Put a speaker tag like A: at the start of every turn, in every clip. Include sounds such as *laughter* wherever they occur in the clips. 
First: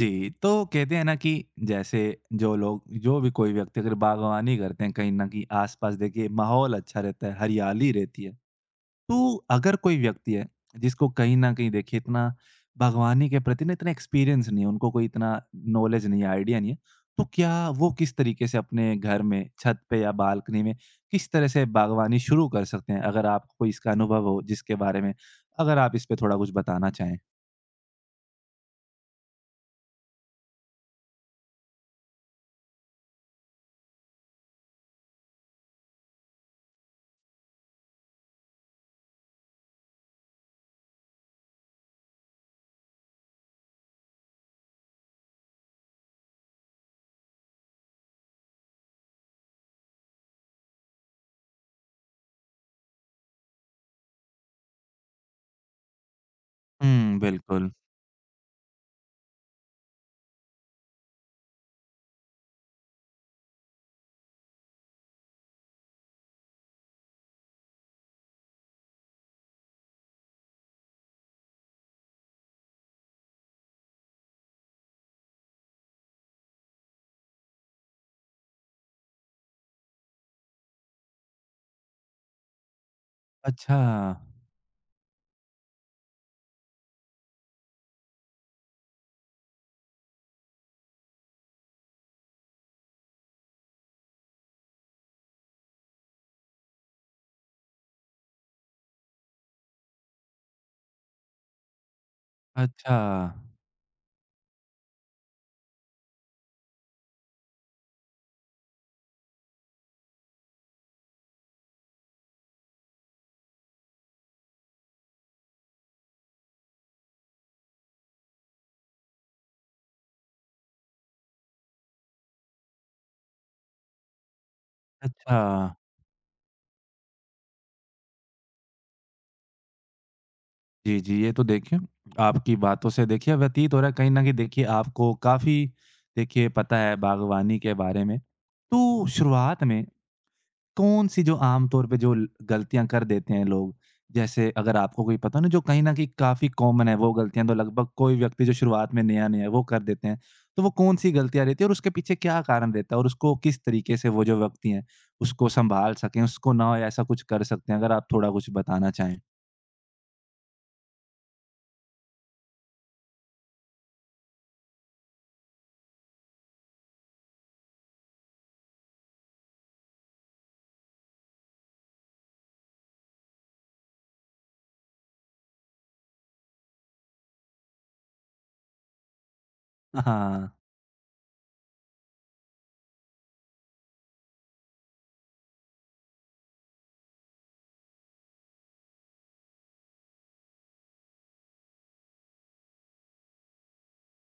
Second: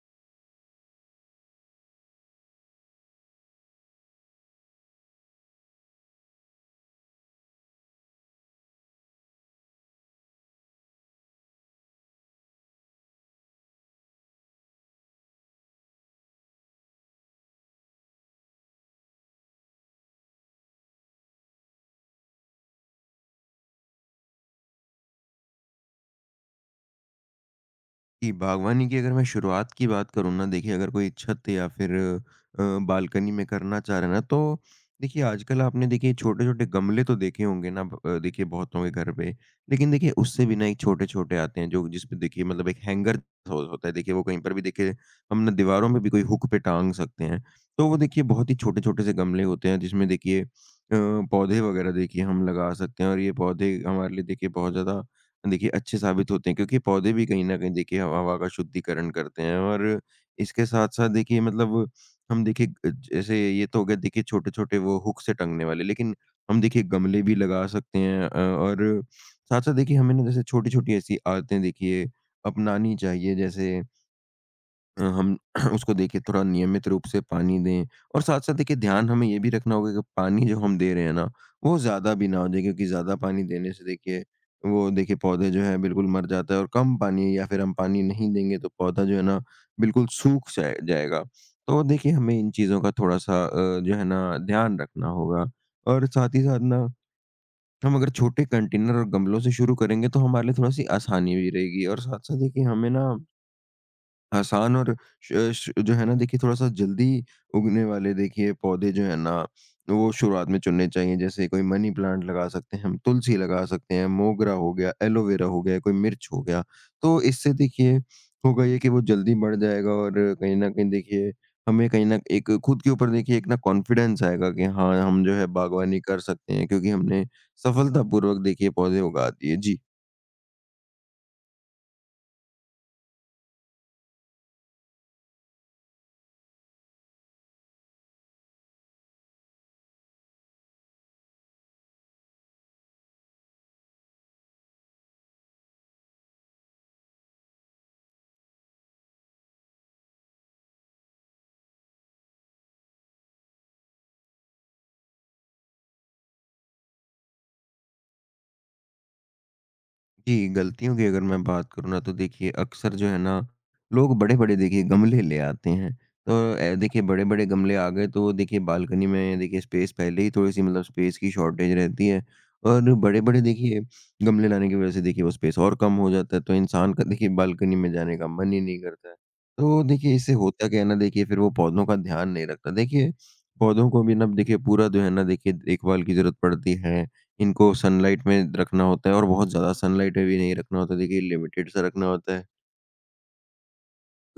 A: जी, तो कहते हैं ना कि जैसे जो भी कोई व्यक्ति अगर बागवानी करते हैं कहीं न कहीं आस-पास देखिए माहौल अच्छा रहता है, हरियाली रहती है। तो अगर कोई व्यक्ति है जिसको कहीं न कहीं देखिए इतना बागवानी के प्रति ना इतना एक्सपीरियंस नहीं है, उनको कोई इतना नॉलेज नहीं है, आइडिया नहीं है। तो क्या वो किस तरीके से अपने घर में छत पे या बालकनी में किस तरह से बागवानी शुरू कर सकते हैं? अगर आपको कोई इसका अनुभव हो जिसके बारे में अगर आप इस पे थोड़ा कुछ बताना चाहें?
B: जी, बागवानी की अगर मैं शुरुआत की बात करूँ ना, देखिए अगर कोई छत या फिर बालकनी में करना चाह रहे हैं ना, तो देखिए आजकल आपने देखिए छोटे-छोटे गमले तो देखे होंगे ना, देखिए बहुतों के घर पे। लेकिन देखिए उससे भी ना एक छोटे-छोटे आते हैं जो जिसपे देखिए मतलब एक हैंगर हो होता है, देखिए वो कहीं पर भी देखिए हम ना दीवारों में भी कोई हुक पे टाँग सकते हैं। तो वो देखिए बहुत ही छोटे-छोटे से गमले होते हैं जिसमें देखिए पौधे वगैरह देखिए हम लगा सकते हैं, और ये पौधे हमारे लिए देखिए बहुत ज़्यादा देखिए अच्छे साबित होते हैं, क्योंकि पौधे
A: हुँ,
B: भी कहीं न
A: बिल्कुल।
B: कहीं देखिए हवा हवा का शुद्धिकरण करते हैं। और इसके साथ-साथ देखिए मतलब हम देखिए, जैसे ये तो हो गया देखिए छोटे-छोटे वो हुक से टंगने वाले, लेकिन हम देखिए गमले भी लगा सकते हैं और साथ-साथ देखिए हमें ना जैसे छोटी-छोटी ऐसी आदतें देखिए अपनानी चाहिए, जैसे हम *clears throat* उसको देखिए थोड़ा नियमित रूप से पानी दें। और साथ-साथ देखिए ध्यान हमें ये भी रखना होगा कि पानी जो हम दे रहे हैं ना, वो ज़्यादा भी ना हो जाए, क्योंकि ज़्यादा पानी देने
A: अच्छा।
B: से देखिए वो देखिए पौधे जो है बिल्कुल मर जाता है, और कम पानी या फिर हम पानी नहीं देंगे तो पौधा जो है ना बिल्कुल सूख जाएगा। तो देखिए हमें इन चीज़ों का थोड़ा-सा जो है ना ध्यान रखना होगा। और साथ ही साथ ना हम अगर छोटे कंटेनर और गमलों से शुरू करेंगे, तो हमारे लिए थोड़ा-सी आसानी भी रहेगी, और साथ-साथ देखिए हमें
A: अच्छा,
B: ना आसान और श श जो है ना देखिए थोड़ा-सा जल्दी उगने वाले देखिए पौधे जो है ना, वो शुरुआत में चुनने चाहिए। जैसे कोई मनी प्लांट लगा सकते हैं हम, तुलसी लगा सकते हैं, मोगरा हो गया, एलोवेरा हो गया, कोई मिर्च हो गया। तो इससे देखिए होगा ये कि वो जल्दी बढ़ जाएगा, और कहीं न कहीं देखिए हमें कहीं न एक खुद के ऊपर देखिए एक ना कॉन्फिडेंस आएगा कि हाँ, हम जो
A: अच्छा।
B: है बागवानी कर सकते हैं, क्योंकि हमने सफलतापूर्वक देखिए पौधे उगा दिए। जी।
A: जी, जी, ये तो देखिए आपकी बातों से देखिए व्यतीत हो रहा है, कहीं न कहीं देखिए आपको काफ़ी देखिए पता है बागवानी के बारे में। तो शुरुआत में कौन-सी जो आम तौर पे जो ल गलतियाँ कर देते हैं लोग, जैसे अगर आपको कोई पता हो ना जो कहीं न कहीं काफ़ी कॉमन है वो गलतियाँ, तो लगभग कोई व्यक्ति जो शुरुआत में नया-नया है वो कर देते हैं। तो वो कौन-सी गलतियाँ रहती है और उसके पीछे क्या कारण रहता है? और उसको किस तरीके से वो जो व्यक्ति हैं उसको सँभाल सकें, उसको ना हो ऐसा कुछ कर सकते हैं? अगर आप थोड़ा कुछ बताना चाहें।
B: जी, गलतियों की अगर मैं बात करूँ ना, तो देखिए अक्सर जो है ना, लोग बड़े-बड़े देखिए गमले ले आते हैं। तो देखिए बड़े-बड़े गमले आ गए, तो देखिए बालकनी में देखिए स्पेस पहले ही थोड़ी-सी मतलब स्पेस की शॉर्टेज रहती है, और बड़े-बड़े देखिए गमले लाने की वज़ह से देखिए वो स्पेस और कम हो जाता है, तो इंसान का देखिए बालकनी में जाने का मन ही नहीं करता है। तो देखिए इससे
A: हाँ।
B: होता क्या है ना, देखिए फिर वो पौधों का ध्यान नहीं रखता। देखिए पौधों को भी ना देखिए पूरा जो है ना देखिए देखभाल की ज़रूरत पड़ती है। इनको सनलाइट में रखना होता है, और बहुत ज़्यादा सनलाइट में भी नहीं रखना होता। देखिए लिमिटेड सा रखना होता है,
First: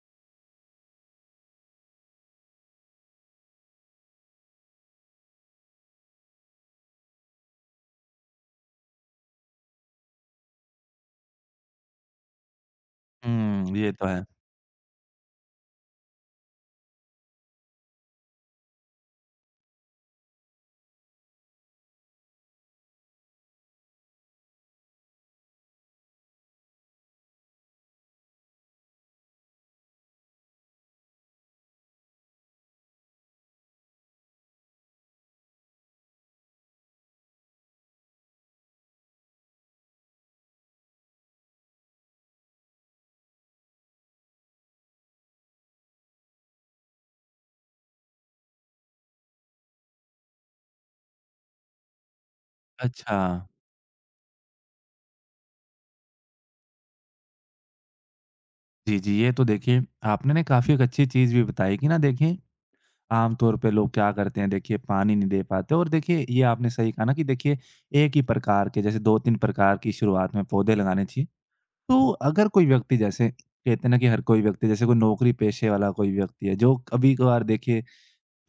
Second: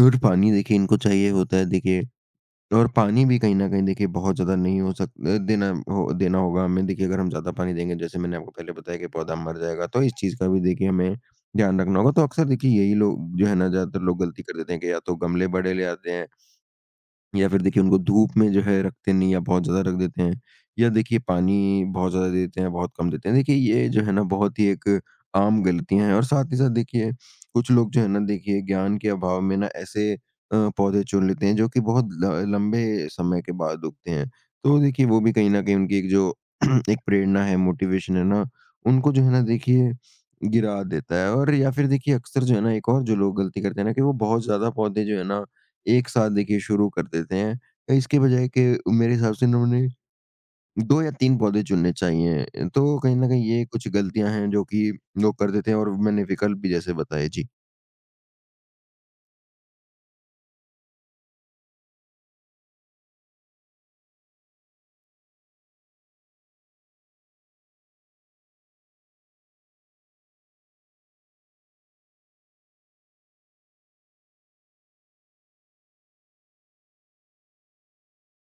B: और पानी देखिए इनको चाहिए होता है देखिए, और पानी भी कहीं न कहीं देखिए बहुत ज़्यादा नहीं हो सक अ, देना हो देना होगा हमें। देखिए अगर हम ज़्यादा पानी देंगे, जैसे मैंने आपको पहले बताया कि पौधा मर जाएगा, तो इस चीज़ का भी देखिए हमें ध्यान रखना होगा। तो अक्सर देखिए यही लोग जो है ना
A: हुँ, ये
B: ज़्यादातर
A: तो
B: लोग
A: है।
B: गलती कर देते हैं कि या तो गमले बड़े ले आते हैं, या फिर देखिए उनको धूप में जो है रखते नहीं या बहुत ज़्यादा रख देते हैं, या देखिए पानी बहुत ज़्यादा देते हैं, बहुत कम देते हैं। देखिए ये जो है ना बहुत ही एक आम गलतियाँ हैं, और साथ ही साथ देखिए कुछ लोग जो है ना देखिए ज्ञान के अभाव में ना ऐसे पौधे चुन लेते हैं जो कि बहुत ल लंबे समय के बाद उगते हैं। तो देखिए वो भी कहीं न कहीं उनकी एक जो *clears throat* एक प्रेरणा है, मोटिवेशन है ना, उनको जो है ना देखिए गिरा देता है। और या फिर देखिए अक्सर जो है ना एक और जो लोग गलती करते हैं ना कि वो बहुत ज़्यादा पौधे जो है ना एक साथ देखिए शुरू कर देते हैं। इसके बजाय कि मेरे हिसाब से इन्होंने 2 या 3 पौधे चुनने चाहिए। तो कहीं
A: अच्छा।
B: न कहीं ये कुछ गलतियाँ हैं जो कि लोग कर देते हैं, और मैंने विकल्प भी जैसे बताए। जी।
A: जी, जी, ये तो देखिए आपने ना काफ़ी एक अच्छी चीज़ भी बताई कि ना देखिए आम तौर पे लोग क्या करते हैं, देखिए पानी नहीं दे पाते। और देखिए ये आपने सही कहा ना कि देखिए एक ही प्रकार के जैसे 2-3 प्रकार की शुरुआत में पौधे लगाने चाहिए। तो अगर कोई व्यक्ति, जैसे कहते हैं ना कि हर कोई व्यक्ति, जैसे कोई नौकरी पेशे वाला कोई व्यक्ति है जो कभी-कभार देखिए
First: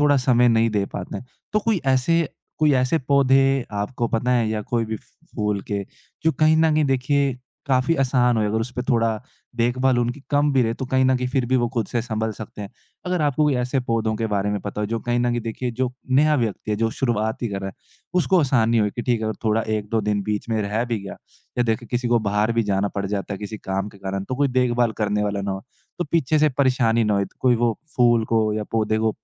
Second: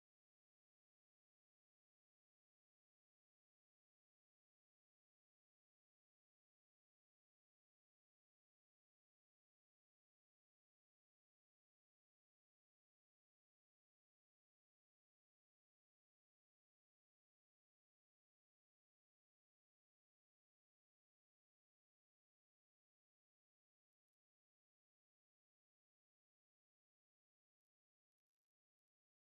A: थोड़ा समय नहीं दे पाते हैं। तो कोई ऐसे पौधे आपको पता है, या कोई भी फूल के जो कहीं न कहीं देखिए काफ़ी आसान हो, अगर उसपे थोड़ा देखभाल उनकी कम भी रहे तो कहीं न कहीं फिर भी वो खुद से सँभल सकते हैं। अगर आपको कोई ऐसे पौधों के बारे में पता हो जो कहीं न कहीं देखिए, जो नया व्यक्ति है जो शुरुआत ही कर रहा है, उसको आसानी हो कि ठीक है अगर थोड़ा 1-2 दिन बीच में रह भी गया या देखिए किसी को बाहर भी जाना पड़ जाता है किसी काम के कारण तो कोई देखभाल करने वाला ना हो, तो पीछे से परेशानी ना हो, तो कोई वो फूल को या पौधे को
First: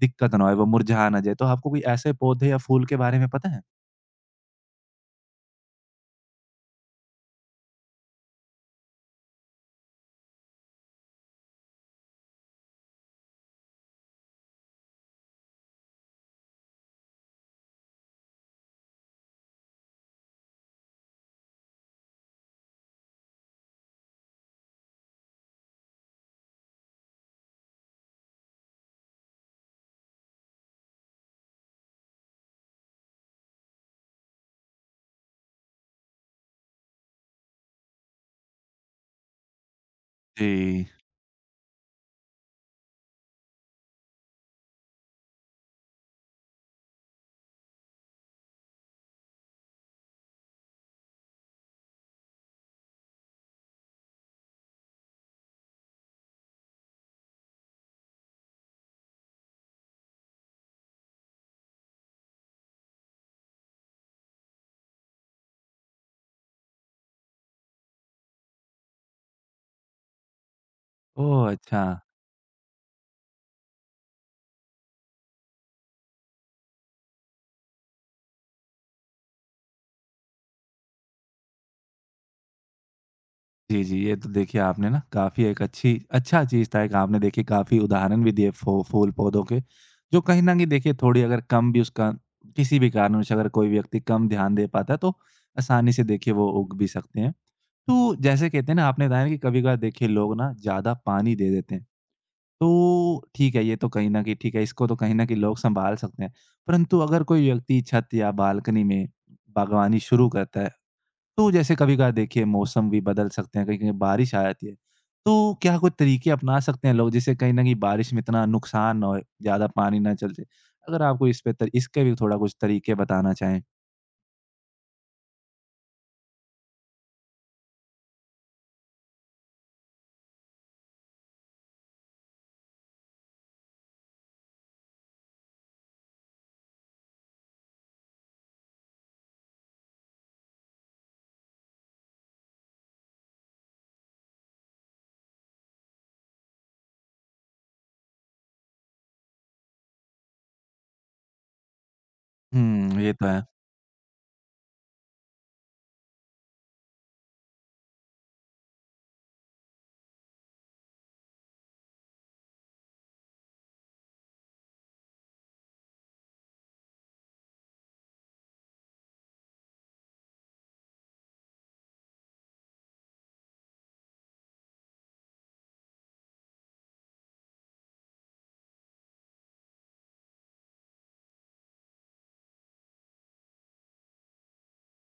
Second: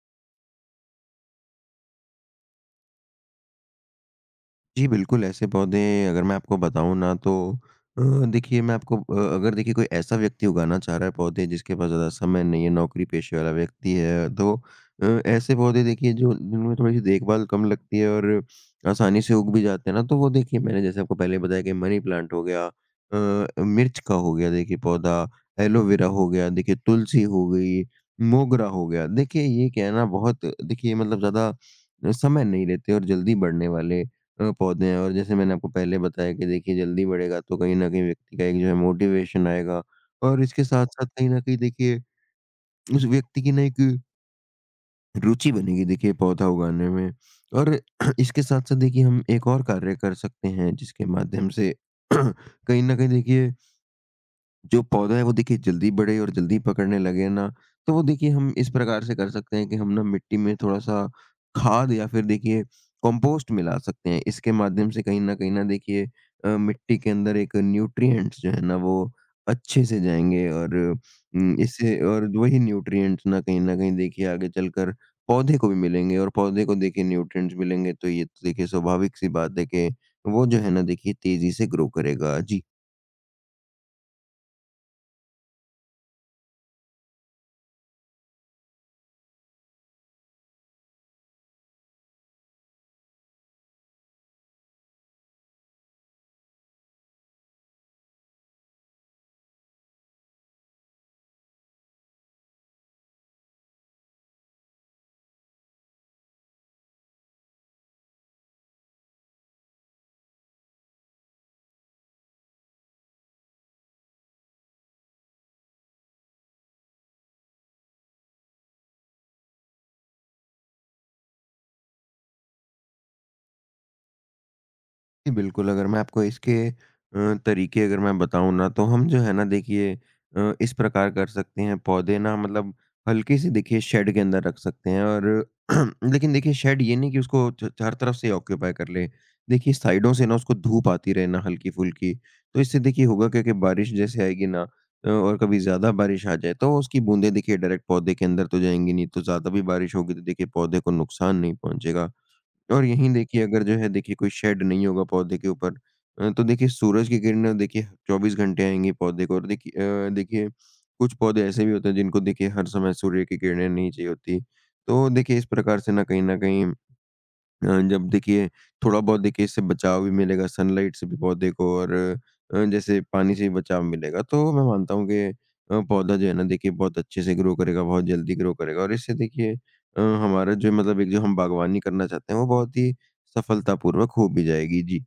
A: दिक्कत ना होए, वो मुरझा ना जाए। तो आपको कोई ऐसे पौधे या फूल के बारे में पता है?
B: जी, बिल्कुल, ऐसे पौधे अगर मैं आपको बताऊँ ना तो, अ, देखिए मैं आपको, अगर देखिए कोई ऐसा व्यक्ति उगाना चाह रहा है पौधे जिसके पास ज़्यादा समय नहीं है, नौकरी पेशे वाला व्यक्ति है, तो ऐसे पौधे देखिए जो जिनमें थोड़ी-सी देखभाल कम लगती है और आसानी से उग भी जाते हैं ना, तो वो देखिए मैंने जैसे आपको पहले बताया कि मनी प्लांट हो गया, मिर्च का हो गया देखिए पौधा, एलोवेरा हो गया, देखिए तुलसी हो गई, मोगरा हो गया। देखिए ये क्या है ना बहुत देखिए मतलब ज़्यादा समय नहीं लेते और जल्दी बढ़ने वाले पौधे हैं, और जैसे मैंने आपको पहले बताया कि देखिए जल्दी बढ़ेगा, तो कहीं न कहीं व्यक्ति का एक जो है मोटिवेशन आएगा, और इसके
A: जी।
B: साथ-साथ कहीं न कहीं देखिए उस व्यक्ति की ना एक रुचि बनेगी देखिए पौधा उगाने में। और *clears throat* इसके साथ-साथ देखिए हम एक और कार्य कर सकते हैं, जिसके माध्यम से *clears throat* कहीं न कहीं देखिए जो पौधा है वो देखिए जल्दी बढ़े और जल्दी पकड़ने लगे ना, तो वो देखिए हम इस प्रकार से कर सकते हैं कि हम ना मिट्टी में थोड़ा-सा खाद या फिर देखिए कंपोस्ट मिला सकते हैं। इसके माध्यम से कहीं न कहीं ना देखिए, मिट्टी के अंदर एक न्यूट्रिएंट्स जो है ना वो अच्छे से जाएँगे, और
A: ओह! अच्छा।
B: इससे और वही न्यूट्रिएंट्स ना कहीं न कहीं देखिए आगे चलकर पौधे को भी मिलेंगे, और पौधे को देखिए न्यूट्रिएंट्स मिलेंगे, तो ये तो देखिए स्वाभाविक सी बात है कि वो जो है ना देखिए तेज़ी से ग्रो करेगा। जी।
A: जी, जी। ये तो देखिए आपने ना काफ़ी एक अच्छी अच्छा चीज़ था एक, आपने देखिए काफ़ी उदाहरण भी दिए फू फूल पौधों के, जो कहीं न कहीं देखिए थोड़ी अगर कम भी उसका किसी भी कारणवश, अगर कोई व्यक्ति कम ध्यान दे पाता है, तो आसानी से देखिए वो उग भी सकते हैं। तो जैसे कहते हैं ना, आपने बताया कि कभी-कभार देखिए लोग ना ज़्यादा पानी दे देते हैं। तो ठीक है, ये तो कहीं न कहीं ठीक है, इसको तो कहीं न कहीं लोग संभाल सकते हैं। परंतु अगर कोई व्यक्ति छत या बालकनी में बागवानी शुरू करता है, तो जैसे कभी-कभार देखिए मौसम भी बदल सकते हैं, कहीं-कहीं बारिश आ जाती है। तो क्या कोई तरीके अपना सकते हैं लोग जिससे कहीं न कहीं बारिश में इतना नुकसान ना होए, ज़्यादा पानी ना चल जाए? अगर आपको इस पे त इसके भी थोड़ा कुछ तरीके बताना चाहें।
B: जी, बिल्कुल, अगर मैं आपको इसके तरीके अगर मैं बताऊँ ना, तो हम जो है ना देखिए इस प्रकार कर सकते हैं, पौधे ना मतलब हल्की-सी देखिए शेड के अंदर रख सकते हैं, और *clears throat* लेकिन देखिए शेड ये नहीं कि उसको च चारों तरफ से ऑक्यूपाई कर ले। देखिए साइडों से ना उसको धूप आती रहे ना हल्की-फुल्की, तो इससे देखिए होगा क्या कि बारिश जैसे आएगी ना, और कभी ज़्यादा बारिश आ जाए, तो उसकी बूँदें देखिए डायरेक्ट पौधे के अंदर तो जाएँगी नहीं, तो ज़्यादा भी बारिश होगी तो देखिए पौधे को नुकसान नहीं पहुँचेगा। और
A: हुँ, ये
B: यहीं
A: तो है।
B: देखिए अगर जो है देखिए कोई शेड नहीं होगा पौधे के ऊपर, तो देखिए सूरज की किरणें देखिए 24 घंटे आएँगी पौधे को, और देखिए देखिए कुछ पौधे ऐसे भी होते हैं जिनको देखिए हर समय सूर्य की किरणें नहीं चाहिए होती। तो देखिए इस प्रकार से ना कहीं न कहीं, जब देखिए थोड़ा बहुत देखिए इससे बचाव भी मिलेगा सनलाइट से भी पौधे को, और जैसे पानी से भी बचाव मिलेगा, तो मैं मानता हूँ कि पौधा जो है ना देखिए बहुत अच्छे से ग्रो करेगा, बहुत जल्दी ग्रो करेगा, और इससे देखिए हमारा जो मतलब एक जो हम बागवानी करना चाहते हैं वो बहुत ही सफलतापूर्वक हो भी जाएगी। जी।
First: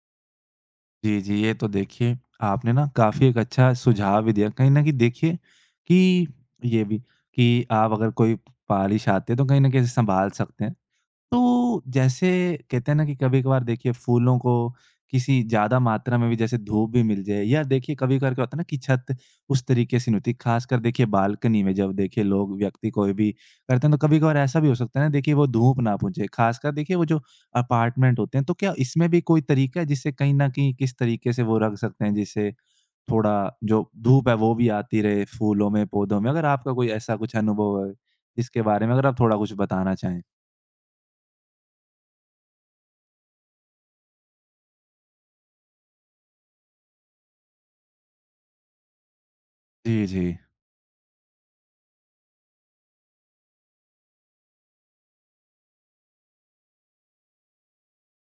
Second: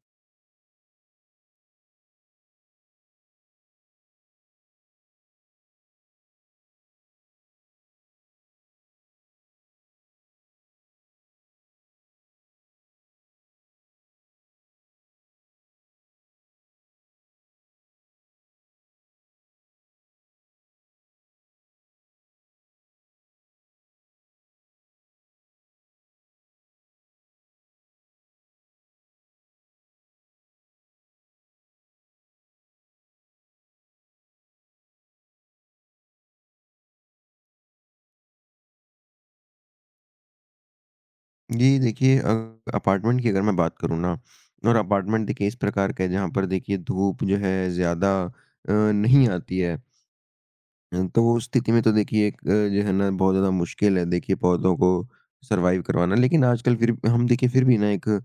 A: जी, जी। ये तो देखिए आपने ना काफ़ी एक अच्छा सुझाव भी दिया। कहीं न कहीं देखिए कि ये भी, कि आप अगर कोई पालिश आती है तो कहीं न कहीं इसे सँभाल सकते हैं। तो जैसे कहते हैं ना कि कभी-कभार देखिए फूलों को किसी ज़्यादा मात्रा में भी, जैसे धूप भी मिल जाए या देखिए कभी-कभार क्या होता है ना, कि छत उस तरीके से नहीं होती। ख़ासकर देखिए बालकनी में जब देखिए लोग व्यक्ति कोई भी करते हैं, तो कभी-कभार ऐसा भी हो सकता है ना देखिए वो धूप ना पहुँचे। ख़ासकर देखिए वो जो अपार्टमेंट होते हैं, तो क्या इसमें भी कोई तरीका है जिससे कहीं न कहीं किस तरीके से वो रख सकते हैं, जिससे थोड़ा जो धूप है वो भी आती रहे फूलों में, पौधों में? अगर आपका कोई ऐसा कुछ अनुभव है, इसके बारे में अगर आप थोड़ा कुछ बताना चाहें?
B: जी, देखिए अपार्टमेंट की अगर मैं बात करूँ ना, और अपार्टमेंट देखिए इस प्रकार का है जहाँ पर देखिए धूप जो है ज़्यादा नहीं आती है,
A: जी, जी।
B: तो वो स्थिति में तो देखिए एक, जो है ना बहुत ज़्यादा मुश्किल है देखिए पौधों को सर्वाइव करवाना। लेकिन आजकल फिर हम देखिए फिर भी ना एक,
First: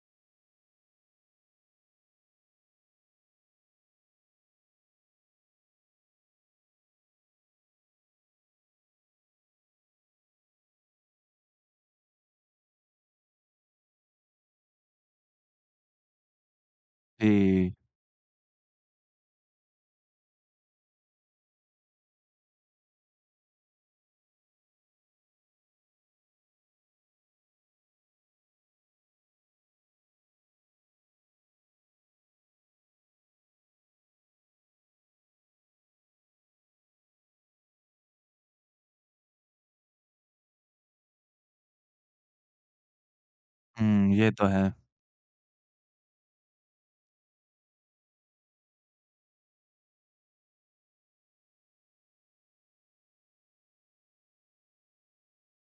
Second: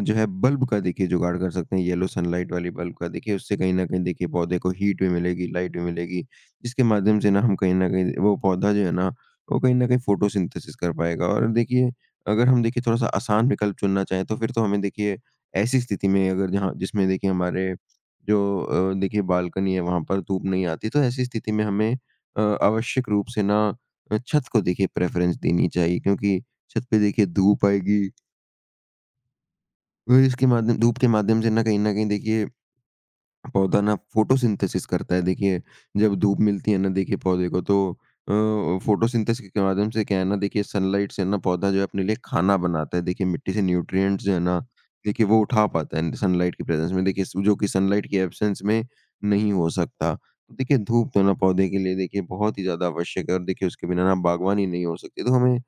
B: जो है बल्ब का देखिए जुगाड़ कर सकते हैं, येलो सनलाइट वाली बल्ब का। देखिए उससे कहीं न कहीं देखिए पौधे को हीट भी मिलेगी, लाइट भी मिलेगी। जिसके माध्यम से ना हम कहीं न कहीं वो पौधा जो है ना वो कहीं न कहीं फोटोसिंथेसिस कर पाएगा। और देखिए अगर हम देखिए थोड़ा-सा आसान विकल्प चुनना चाहें, तो फिर तो हमें देखिए ऐसी स्थिति में, अगर जहाँ जिसमें देखिए
A: जी।
B: हमारे जो, देखिए बालकनी है वहाँ पर धूप नहीं आती। तो ऐसी स्थिति में हमें आवश्यक रूप से ना, छत को देखिए प्रेफ़रेंस देनी चाहिए, क्योंकि छत पे देखिए धूप आएगी, और इसके माध्यम धूप के माध्यम से ना कहीं न कहीं देखिए पौधा ना फोटोसिंथेसिस करता है देखिए, जब धूप मिलती है ना देखिए पौधे को तो, अ, फोटोसिंथेसिस के माध्यम से क्या है ना, देखिए सनलाइट से ना पौधा जो है अपने लिए खाना बनाता है। देखिए मिट्टी से
A: हुँ,
B: न्यूट्रिएंट्स
A: ये
B: जो है
A: तो
B: ना
A: है।
B: देखिए वो उठा पाता है सनलाइट की प्रेज़ेंस में, देखिए जो कि सनलाइट की एब्सेंस में नहीं हो सकता। तो देखिए धूप तो ना पौधे के लिए देखिए बहुत ही ज़्यादा आवश्यक है, और देखिए उसके बिना ना बागवानी नहीं हो सकती। तो हमें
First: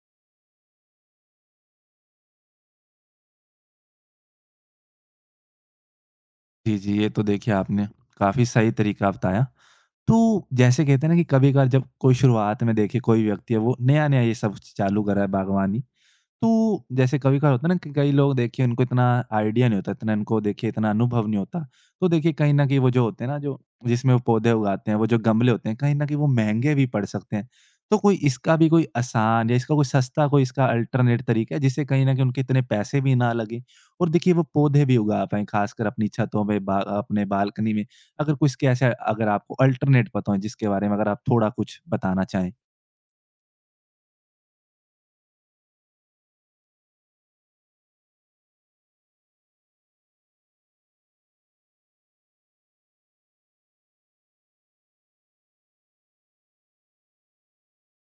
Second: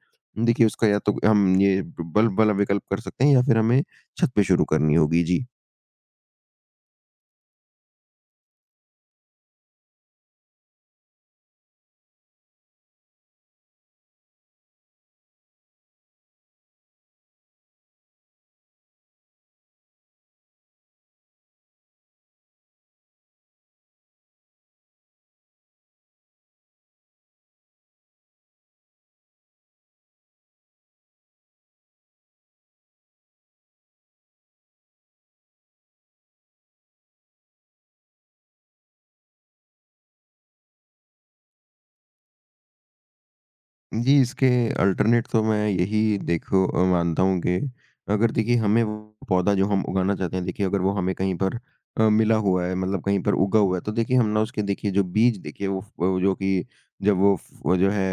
B: देखिए उसका या तो हम ये बल्ब वाला विकल्प कर सकते हैं, या फिर हमें छत पे शुरू करनी होगी। जी।
A: जी, जी, ये तो देखिए आपने काफ़ी सही तरीका बताया। तो जैसे कहते हैं ना कि कभी-कभार जब कोई शुरुआत में देखिए कोई व्यक्ति है वो नया-नया ये सब चालू कर रहा है बागवानी, तो जैसे कभी-कभार होता है ना कि कई लोग देखिए उनको इतना आइडिया नहीं होता, इतना इनको देखिए इतना अनुभव नहीं होता। तो देखिए कहीं न कहीं वो जो होते हैं ना, जो जिसमें वो पौधे उगाते हैं, वो जो गमले होते हैं, कहीं न कहीं वो महँगे भी पड़ सकते हैं। तो कोई इसका भी कोई आसान, या इसका कोई सस्ता, कोई इसका अल्टरनेट तरीका है जिससे कहीं न कहीं उनके इतने पैसे भी ना लगें और देखिए वो पौधे भी उगा पाएँ, ख़ासकर अपनी छतों में, बा अपने बालकनी में। अगर कुछ के ऐसा अगर आपको अल्टरनेट पता हो, जिसके बारे में अगर आप थोड़ा कुछ बताना चाहें?
B: जी, इसके अल्टरनेट तो मैं यही देखो, मानता हूँ कि अगर देखिए हमें वो पौधा जो हम उगाना चाहते हैं देखिए, अगर वो हमें कहीं पर, मिला हुआ है मतलब कहीं पर उगा हुआ है, तो देखिए हम ना उसके देखिए जो बीज देखिए, वो जो कि जब वो जो है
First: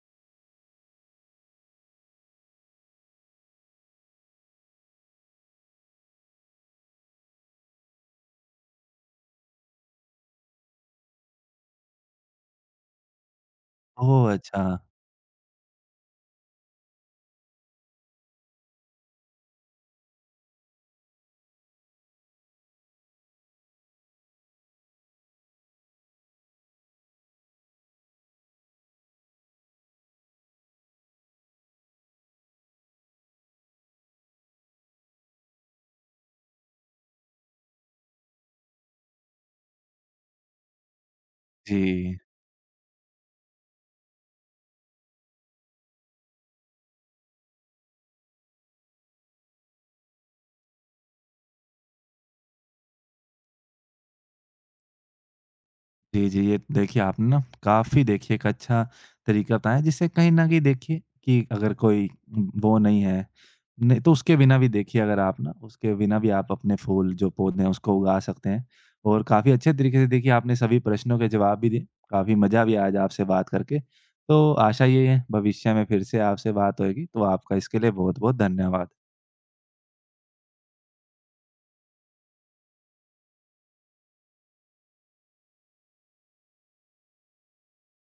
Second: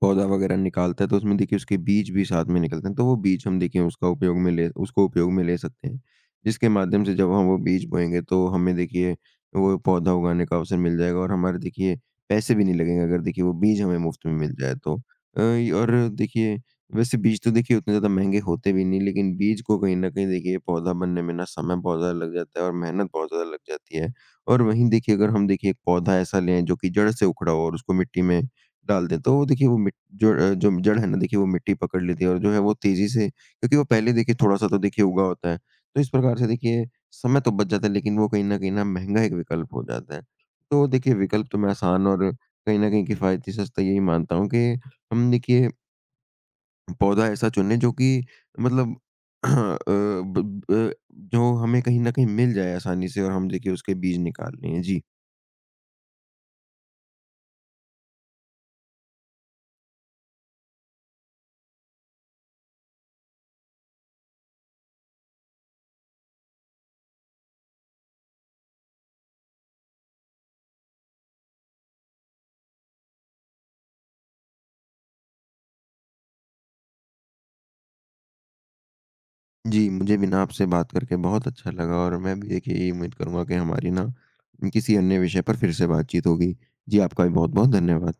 B: पौधा वगैरह निकालता है, तो उसमें देखिए उसके बीज भी साथ में निकलते हैं, तो वो बीज हम देखिए उसका उपयोग में ले उसको उपयोग में ले सकते हैं, जिसके माध्यम से जब हम वो बीज बोएँगे तो हमें देखिए वो पौधा उगाने का अवसर मिल जाएगा, और हमारे देखिए पैसे भी नहीं लगेंगे अगर देखिए वो बीज हमें मुफ़्त
A: ओह!
B: में मिल
A: अच्छा।
B: जाए तो। अ, य और देखिए वैसे बीज तो देखिए उतने ज़्यादा महँगे होते भी नहीं, लेकिन बीज को कहीं न कहीं देखिए पौधा बनने में ना समय बहुत ज़्यादा लग जाता है, और मेहनत बहुत ज़्यादा लग जाती है। और वहीं देखिए अगर हम देखिए एक पौधा ऐसा लें जो कि जड़ से उखड़ा हो, और उसको मिट्टी में डाल दें, तो वो देखिए, वो मिट जड़ अ, जो जड़ है ना देखिए वो मिट्टी पकड़ लेती है, और जो है वो तेज़ी से, क्योंकि वो पहले देखिए थोड़ा-सा तो देखिए उगा होता है। तो इस प्रकार से देखिए समय तो बच जाता है, लेकिन वो कहीं न कहीं ना महँगा एक विकल्प हो जाता है। तो देखिए विकल्प तो मैं आसान
A: जी।
B: और कहीं न कहीं किफ़ायती सस्ता यही मानता हूँ, कि हम देखिए पौधा ऐसा चुनें जो कि मतलब *clears throat* अ, ब ब जो हमें कहीं न कहीं मिल जाए आसानी से, और हम देखिए उसके बीज निकाल लें। जी।
A: जी, जी। ये देखिए आपने ना काफ़ी देखिए एक अच्छा तरीका बताया, जिससे कहीं न कहीं देखिए कि अगर कोई वो नहीं है, नहीं तो उसके बिना भी देखिए अगर आप ना उसके बिना भी आप अपने फूल जो पौधे हैं उसको उगा सकते हैं। और काफ़ी अच्छे तरीके से देखिए आपने सभी प्रश्नों के जवाब भी दिए, काफ़ी मज़ा भी आया आज आपसे बात करके। तो आशा ये है भविष्य में फिर से आपसे बात होएगी, तो आपका इसके लिए बहुत-बहुत धन्यवाद।
B: जी, मुझे भी ना आपसे बात करके बहुत अच्छा लगा, और मैं भी देखिए यही उम्मीद करूँगा कि हमारी ना किसी अन्य विषय पर फिर से बातचीत होगी। जी, आपका भी बहुत-बहुत धन्यवाद।